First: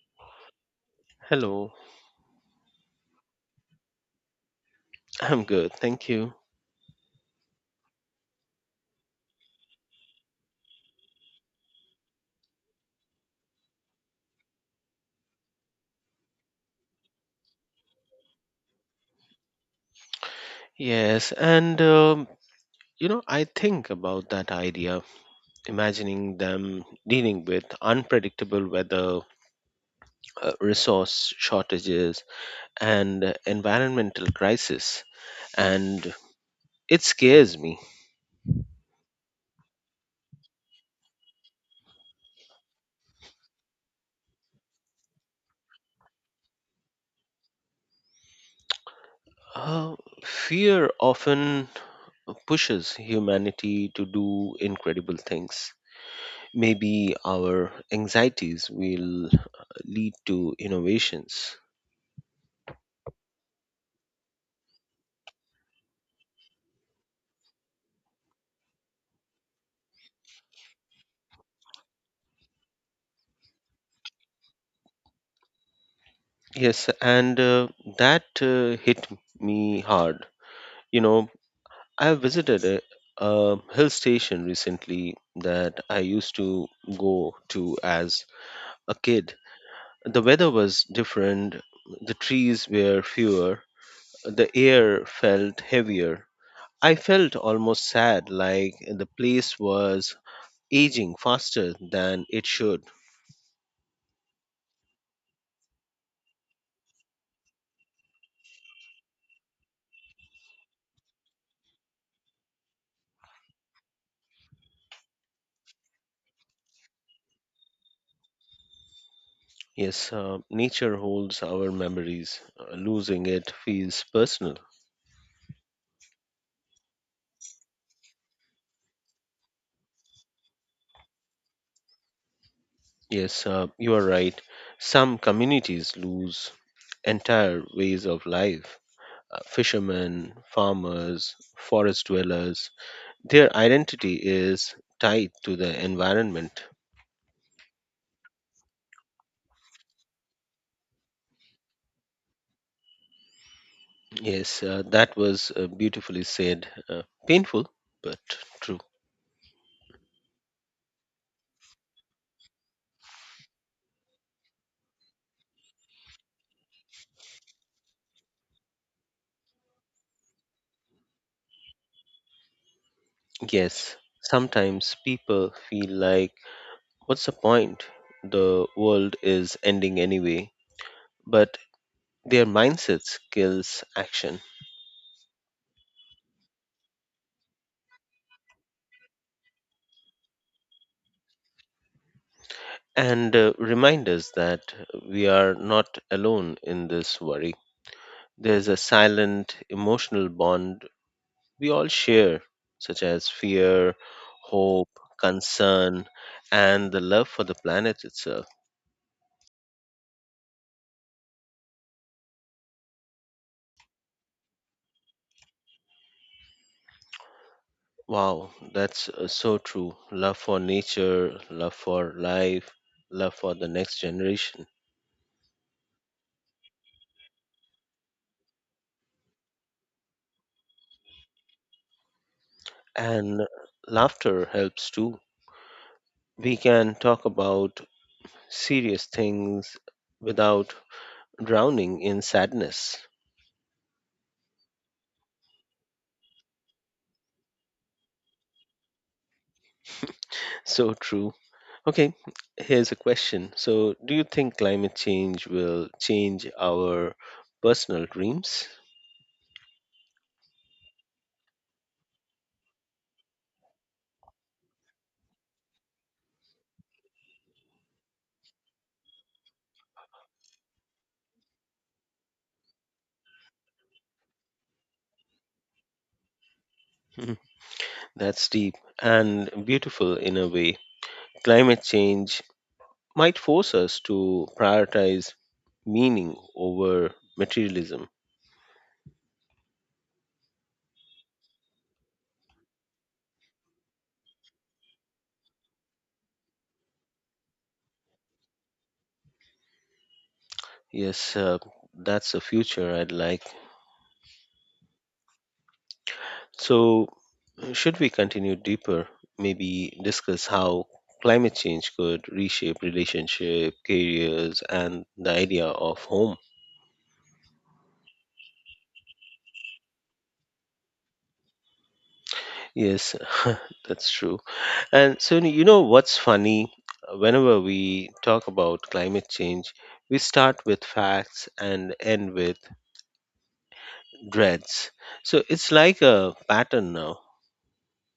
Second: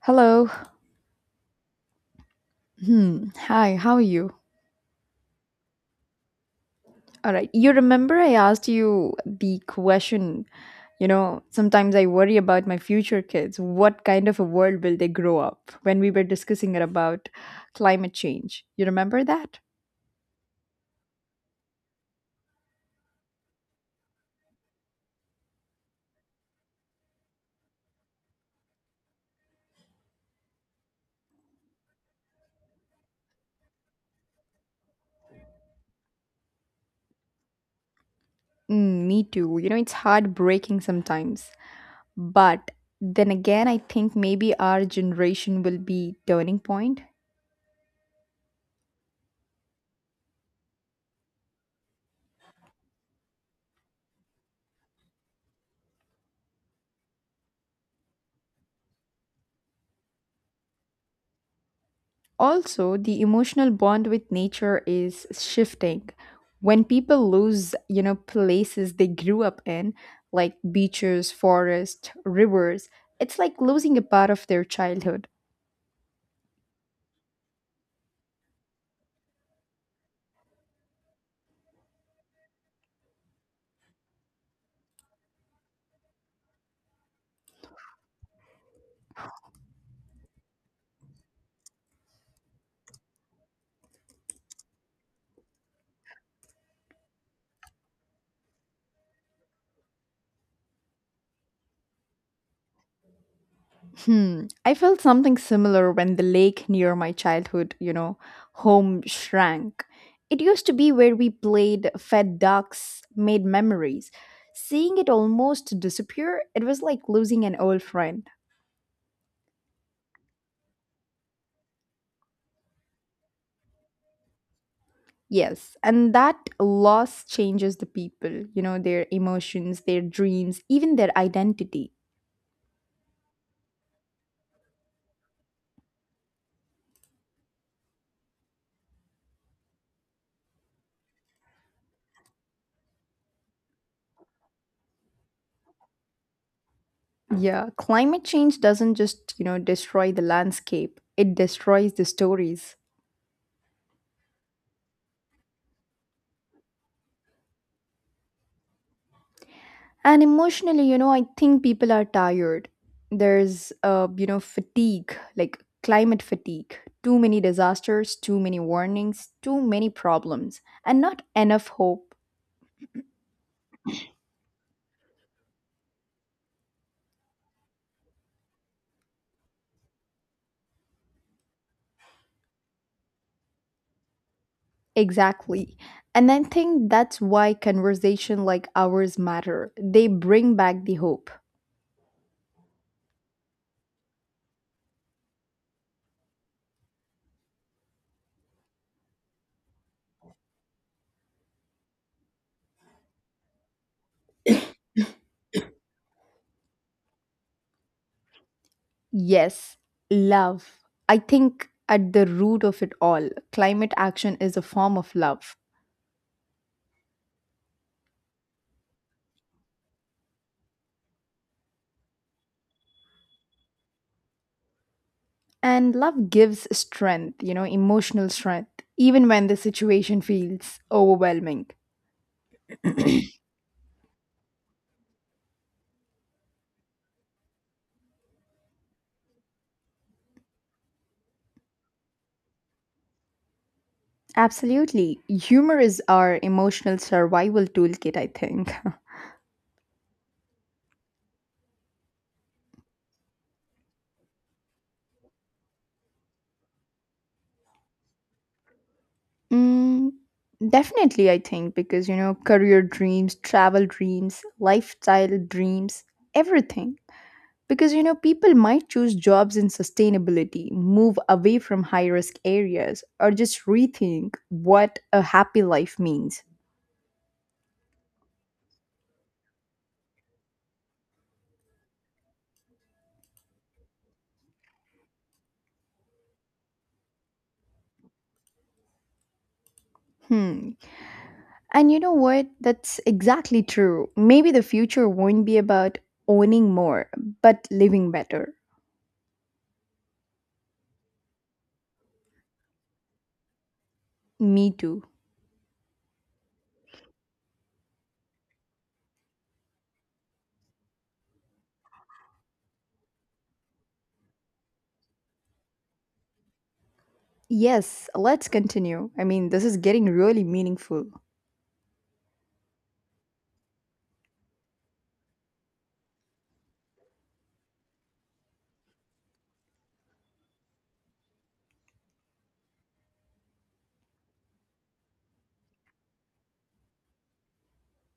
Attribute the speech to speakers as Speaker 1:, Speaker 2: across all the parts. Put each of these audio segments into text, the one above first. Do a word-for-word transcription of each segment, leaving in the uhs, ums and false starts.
Speaker 1: Hello.
Speaker 2: Hello,
Speaker 1: Hmm. Hi, how are you?
Speaker 2: I'm good, thank you.
Speaker 1: All right. You remember I asked you the question, you know, sometimes I worry about my future kids. What kind of a world will they grow up when we were discussing it about climate change? You remember that?
Speaker 2: Yes, and um, you know, I think about that idea, imagining them dealing with unpredictable weather, uh, resource shortages, and environmental crisis, and it scares me.
Speaker 1: Mm, me too. You know, it's heartbreaking sometimes. But then again, I think maybe our generation will be turning point.
Speaker 2: Uh, Fear often pushes humanity to do incredible things. Maybe our anxieties will uh, lead to innovations.
Speaker 1: Also the emotional bond with nature is shifting when people lose, you know, places they grew up in, like beaches, forests, rivers. It's like losing a part of their childhood.
Speaker 2: Yes, and uh, that uh, hit me hard. You know, I visited a, a hill station recently that I used to go to as a kid. The weather was different, the trees were fewer, the air felt heavier. I felt almost sad, like the place was aging faster than it should.
Speaker 1: hmm I felt something similar when the lake near my childhood, you know, home shrank. It used to be where we played, fed ducks, made memories. Seeing it almost disappear, it was like losing an old friend.
Speaker 2: Yes, uh, nature holds our memories. Uh, losing it feels personal.
Speaker 1: Yes, and that loss changes the people, you know, their emotions, their dreams, even their identity.
Speaker 2: Yes, uh, you are right. Some communities lose entire ways of life. Uh, fishermen, farmers, forest dwellers, their identity is tied to the environment.
Speaker 1: Yeah, climate change doesn't just, you know, destroy the landscape, it destroys the stories.
Speaker 2: Yes, uh, that was uh, beautifully said. Uh, painful, but true.
Speaker 1: And emotionally, you know, I think people are tired. There's, uh, you know, fatigue, like climate fatigue. Too many disasters, too many warnings, too many problems, and not enough hope.
Speaker 2: Yes, sometimes people feel like, what's the point? The world is ending anyway. But their mindsets kills action.
Speaker 1: Exactly. And I think that's why conversation like ours matter. They bring back the hope.
Speaker 2: and uh, remind us that we are not alone in this worry. There's a silent emotional bond we all share, such as fear, hope, concern, and the love for the planet itself.
Speaker 1: Yes, love. I think at the root of it all, climate action is a form of love.
Speaker 2: Wow, that's uh, so true. Love for nature, love for life, love for the next generation.
Speaker 1: And love gives strength, you know, emotional strength, even when the situation feels overwhelming.
Speaker 2: And laughter helps too. We can talk about serious things without drowning in sadness.
Speaker 1: Absolutely. Humor is our emotional survival toolkit, I think.
Speaker 2: So true. Okay, here's a question. So, do you think climate change will change our personal dreams?
Speaker 1: Mm, definitely, I think, because you know, career dreams, travel dreams, lifestyle dreams, everything. Because you know, people might choose jobs in sustainability, move away from high risk areas, or just rethink what a happy life means.
Speaker 2: Hmm, that's deep and beautiful in a way. Climate change might force us to prioritize meaning over materialism.
Speaker 1: Hmm. And you know what? That's exactly true. Maybe the future won't be about owning more, but living better.
Speaker 2: Yes, uh, that's the future I'd like.
Speaker 1: Me too.
Speaker 2: So, should we continue deeper, maybe discuss how climate change could reshape relationship, careers, and the idea of home?
Speaker 1: Yes, let's continue. I mean, this is getting really meaningful.
Speaker 2: Yes, that's true. And so you know what's funny? Whenever we talk about climate change, we start with facts and end with dreads. So it's like a pattern now.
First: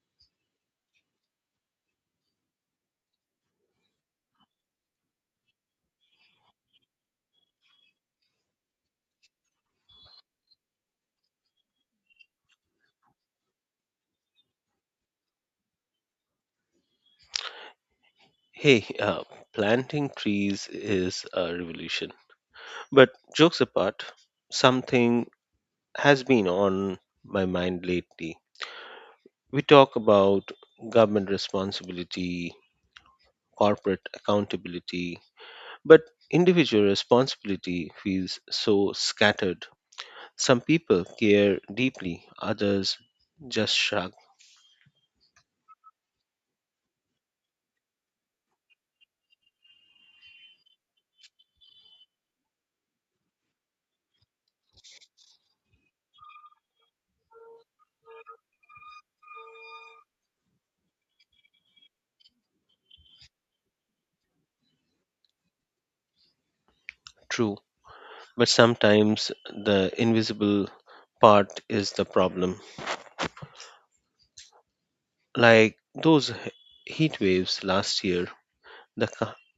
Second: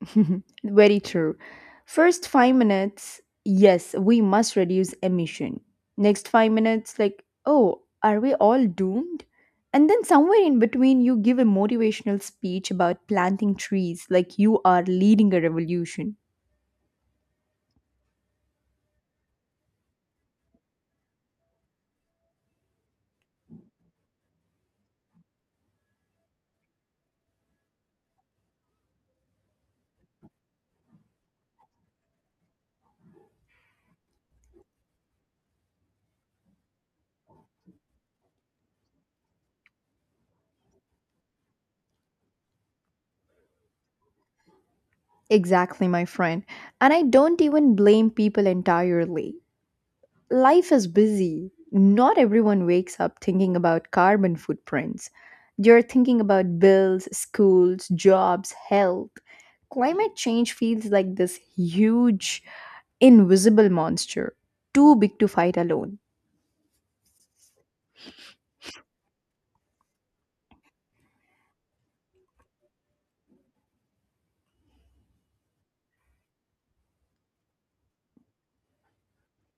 Speaker 1: Very true. First five minutes, yes, we must reduce emission. Next five minutes, like, oh, are we all doomed? And then somewhere in between, you give a motivational speech about planting trees, like you are leading a revolution.
Speaker 2: Hey, uh, planting trees is a revolution. But jokes apart, something has been on my mind lately. We talk about government responsibility, corporate accountability, but individual responsibility feels so scattered. Some people care deeply, others just shrug.
Speaker 1: Exactly, my friend. And I don't even blame people entirely. Life is busy. Not everyone wakes up thinking about carbon footprints. You're thinking about bills, schools, jobs, health. Climate change feels like this huge, invisible monster, too big to fight alone.
Speaker 2: True, but sometimes the invisible part is the problem. Like those he- heat waves last year, the, ki-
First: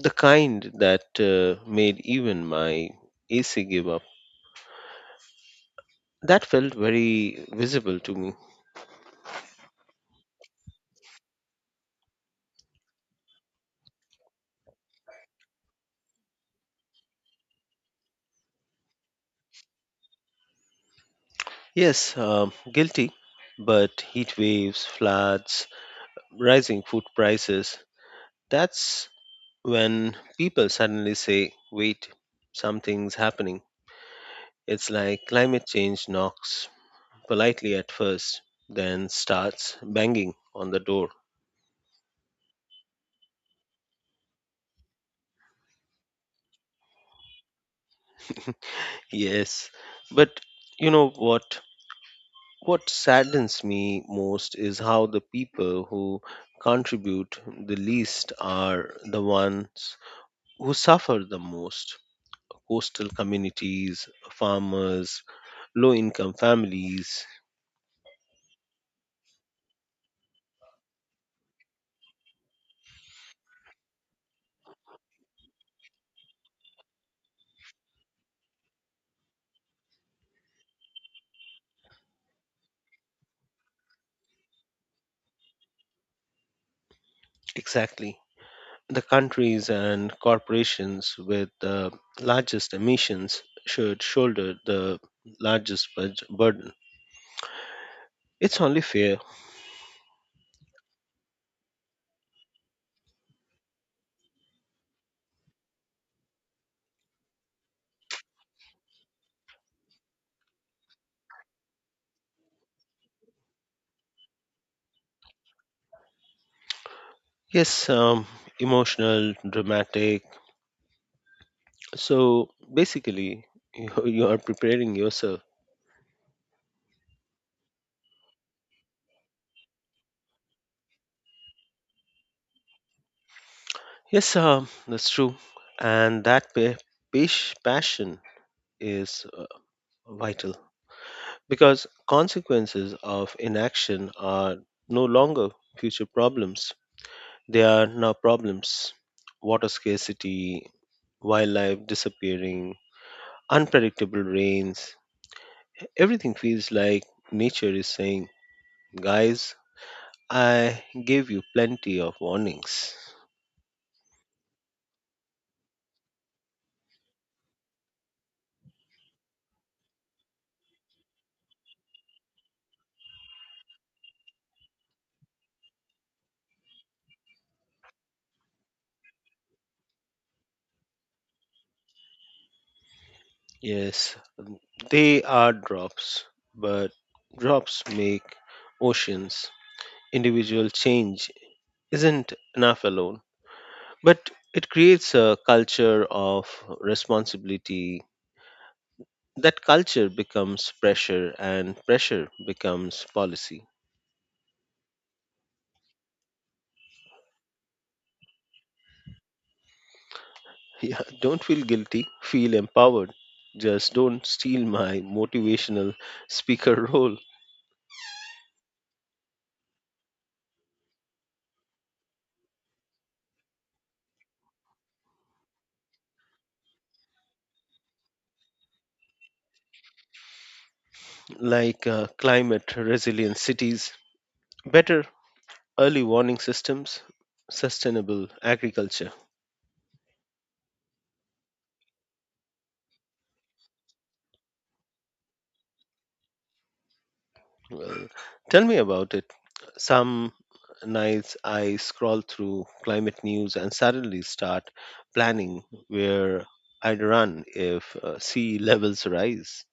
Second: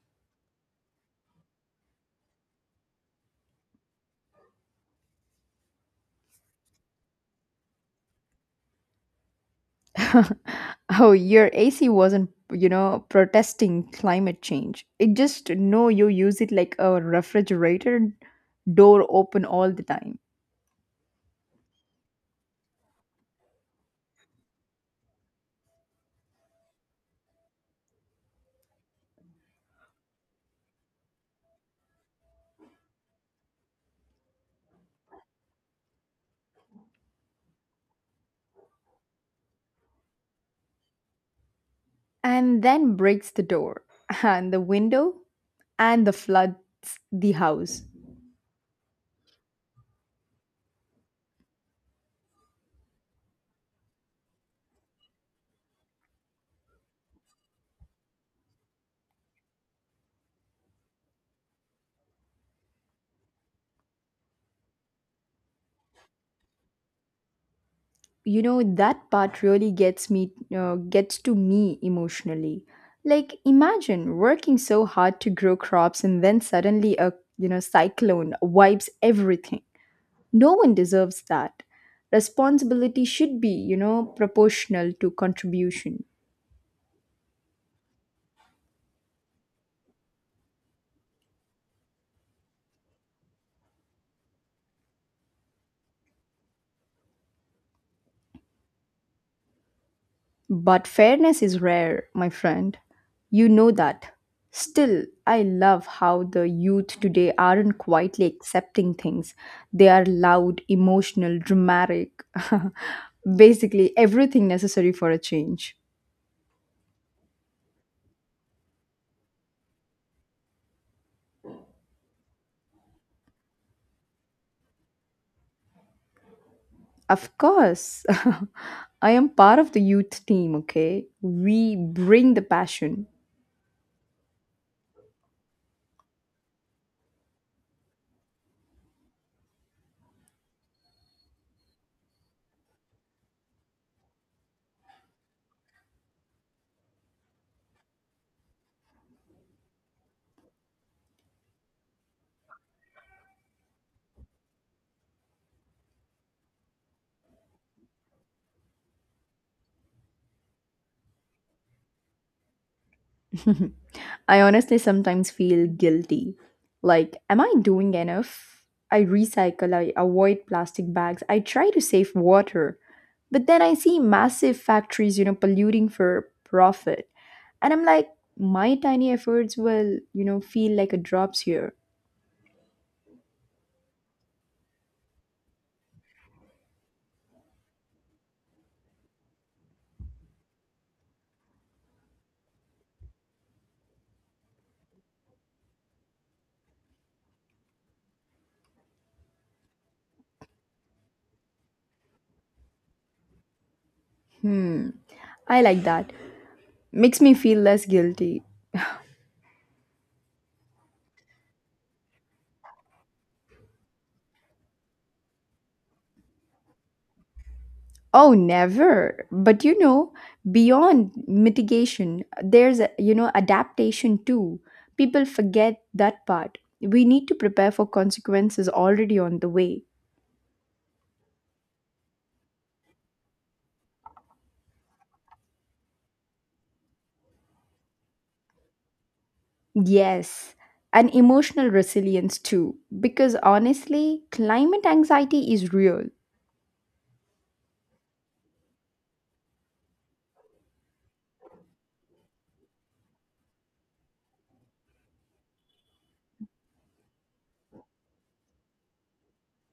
Speaker 2: the kind that uh, made even my A C give up. That felt very visible to me.
Speaker 1: Oh, your A C wasn't, you know, protesting climate change. It just know you use it like a refrigerator, door open all the time.
Speaker 2: Yes, um, guilty, but heat waves, floods, rising food prices. That's when people suddenly say, wait, something's happening. It's like climate change knocks politely at first, then starts banging on the door.
Speaker 1: And then breaks the door and the window and the floods the house.
Speaker 2: Yes, but you know what? What saddens me most is how the people who contribute the least are the ones who suffer the most. Coastal communities, farmers, low income families.
Speaker 1: You know that part really gets me, uh, gets to me emotionally. Like imagine working so hard to grow crops and then suddenly a, you know, cyclone wipes everything. No one deserves that. Responsibility should be, you know, proportional to contribution.
Speaker 2: Exactly. The countries and corporations with the largest emissions should shoulder the largest bud- burden. It's only fair.
Speaker 1: But fairness is rare, my friend. You know that. Still, I love how the youth today aren't quietly accepting things. They are loud, emotional, dramatic, basically everything necessary for a change.
Speaker 2: Yes, um, emotional, dramatic, so basically, you, you are preparing yourself.
Speaker 1: Of course, I am part of the youth team, okay? We bring the passion.
Speaker 2: Yes, um, that's true. And that pa- pas- passion is uh, vital, because consequences of inaction are no longer future problems. They are now problems. Water scarcity, wildlife disappearing, unpredictable rains. Everything feels like nature is saying, guys, I gave you plenty of warnings.
Speaker 1: I honestly sometimes feel guilty. Like, am I doing enough? I recycle, I avoid plastic bags, I try to save water. But then I see massive factories, you know, polluting for profit. And I'm like, my tiny efforts will, you know, feel like a drops here.
Speaker 2: Yes, they are drops, but drops make oceans. Individual change isn't enough alone, but it creates a culture of responsibility. That culture becomes pressure, and pressure becomes policy.
Speaker 1: Hmm. I like that. Makes me feel less guilty.
Speaker 2: Yeah, don't feel guilty, feel empowered. Just don't steal my motivational speaker role.
Speaker 1: Oh, never. But you know, beyond mitigation, there's a, you know, adaptation too. People forget that part. We need to prepare for consequences already on the way.
Speaker 2: Like uh, climate resilient cities. Better early warning systems, sustainable agriculture.
Speaker 1: Yes, and emotional resilience too. Because honestly, climate anxiety is real.
Speaker 2: Well, tell me about it. Some nights I scroll through climate news and suddenly start planning where I'd run if uh, sea levels rise.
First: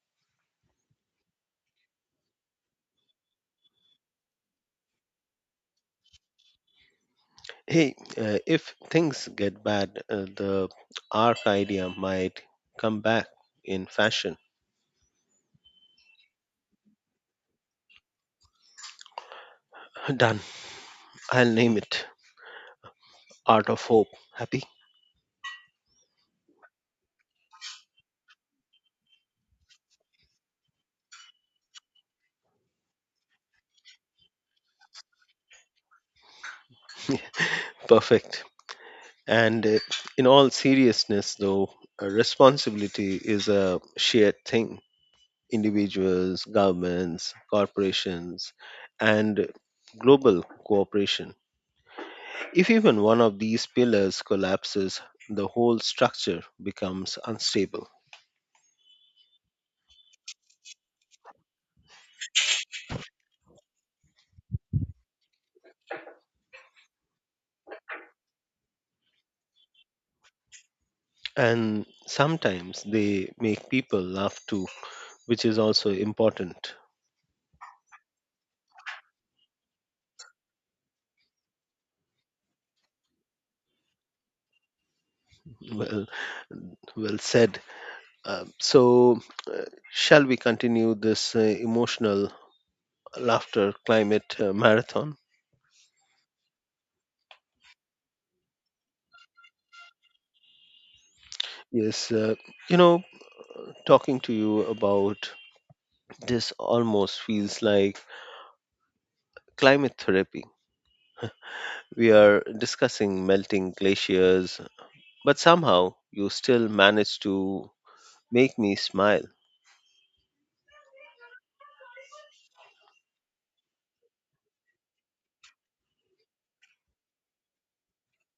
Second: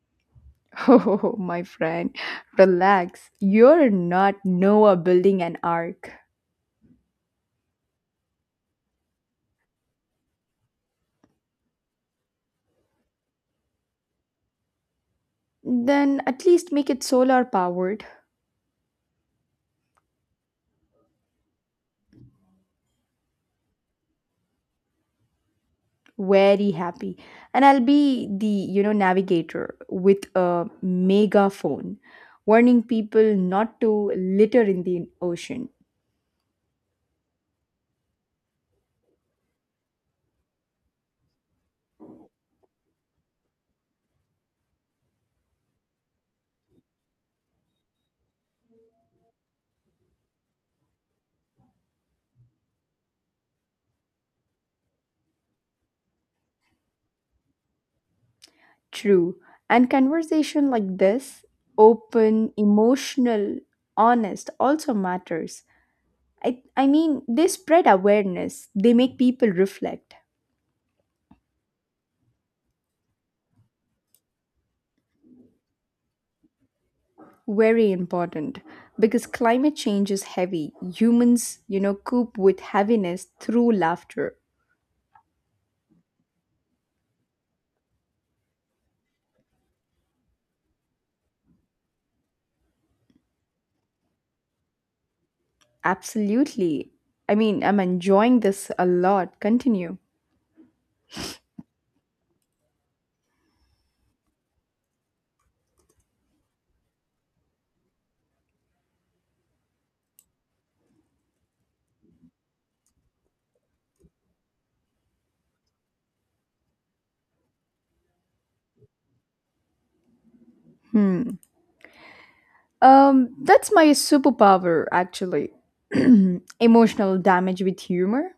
Speaker 1: Oh, my friend, relax. You're not Noah building an ark.
Speaker 2: Hey, uh, if things get bad, uh, the arc idea might come back in fashion.
Speaker 1: Then at least make it solar powered.
Speaker 2: Done. I'll name it Art of Hope. Happy?
Speaker 1: Very happy, and I'll be the, you know, navigator with a megaphone warning people not to litter in the ocean.
Speaker 2: Perfect. And uh, in all seriousness, though, uh, responsibility is a shared thing. Individuals, governments, corporations, and global cooperation. If even one of these pillars collapses, the whole structure becomes unstable.
Speaker 1: True, and conversation like this, open, emotional, honest, also matters. I, I mean, they spread awareness, they make people reflect.
Speaker 2: And sometimes they make people laugh too, which is also important.
Speaker 1: Very important because climate change is heavy. Humans, you know, cope with heaviness through laughter.
Speaker 2: Well, well said. Uh, so, uh, Shall we continue this uh, emotional laughter climate uh, marathon?
Speaker 1: Absolutely. I mean, I'm enjoying this a lot. Continue.
Speaker 2: Yes, uh, you know, talking to you about this almost feels like climate therapy. We are discussing melting glaciers, but somehow you still manage to make me smile.
Speaker 1: Hmm. Um, that's my superpower, actually. Emotional damage with humor.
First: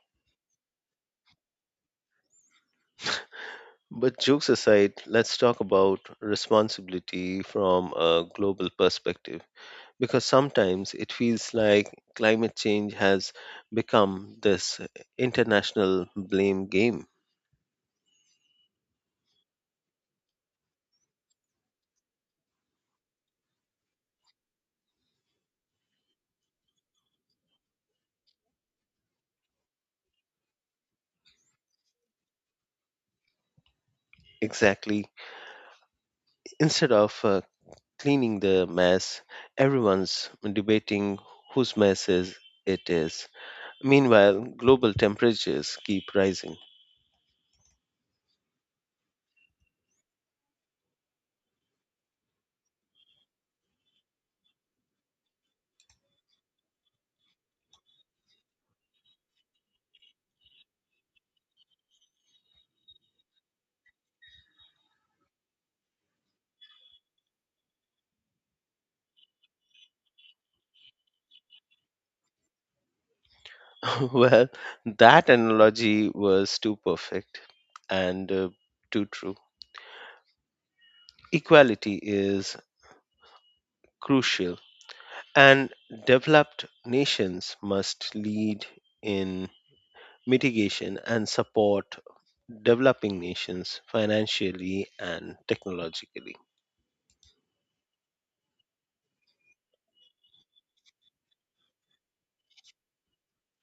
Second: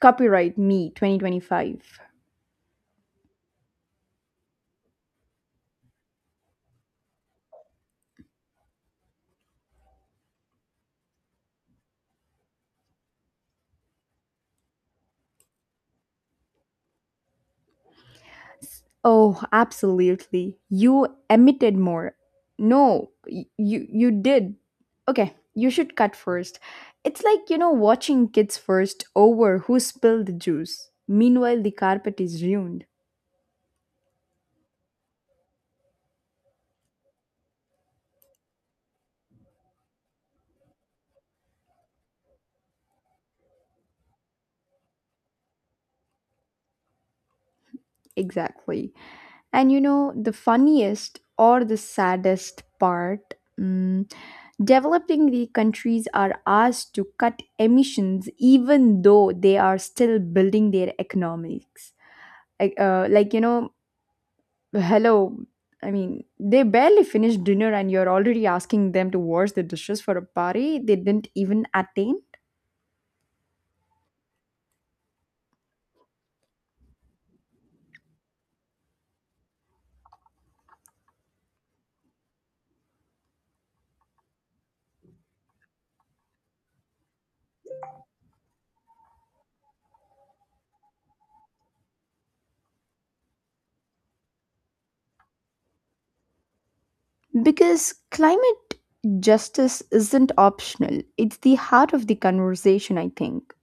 Speaker 1: Copyright me twenty twenty-five.
Speaker 2: But jokes aside, let's talk about responsibility from a global perspective, because sometimes it feels like climate change has become this international blame game.
Speaker 1: Oh, absolutely. You emitted more. No, y- you you did. Okay, you should cut first. It's like, you know, watching kids first over who spilled the juice. Meanwhile, the carpet is ruined.
Speaker 2: Exactly. Instead of uh, cleaning the mess, everyone's debating whose mess is, it is. Meanwhile, global temperatures keep rising.
Speaker 1: Exactly. And you know, the funniest or the saddest part, mm, developing the countries are asked to cut emissions even though they are still building their economics, like, uh, like, you know. Hello. I mean, they barely finished dinner and you're already asking them to wash the dishes for a party they didn't even attend?
Speaker 2: Well, that analogy was too perfect and uh, too true. Equality is crucial, and developed nations must lead in mitigation and support developing nations financially and technologically.
Speaker 1: Because climate justice isn't optional, it's the heart of the conversation, I think.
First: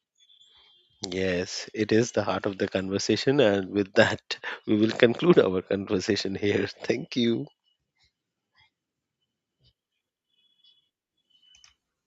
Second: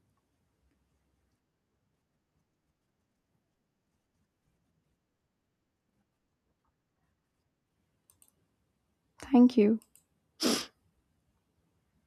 Speaker 2: Yes, it is the heart of the conversation. And with that, we will conclude our conversation here. Thank you.
Speaker 1: Thank you.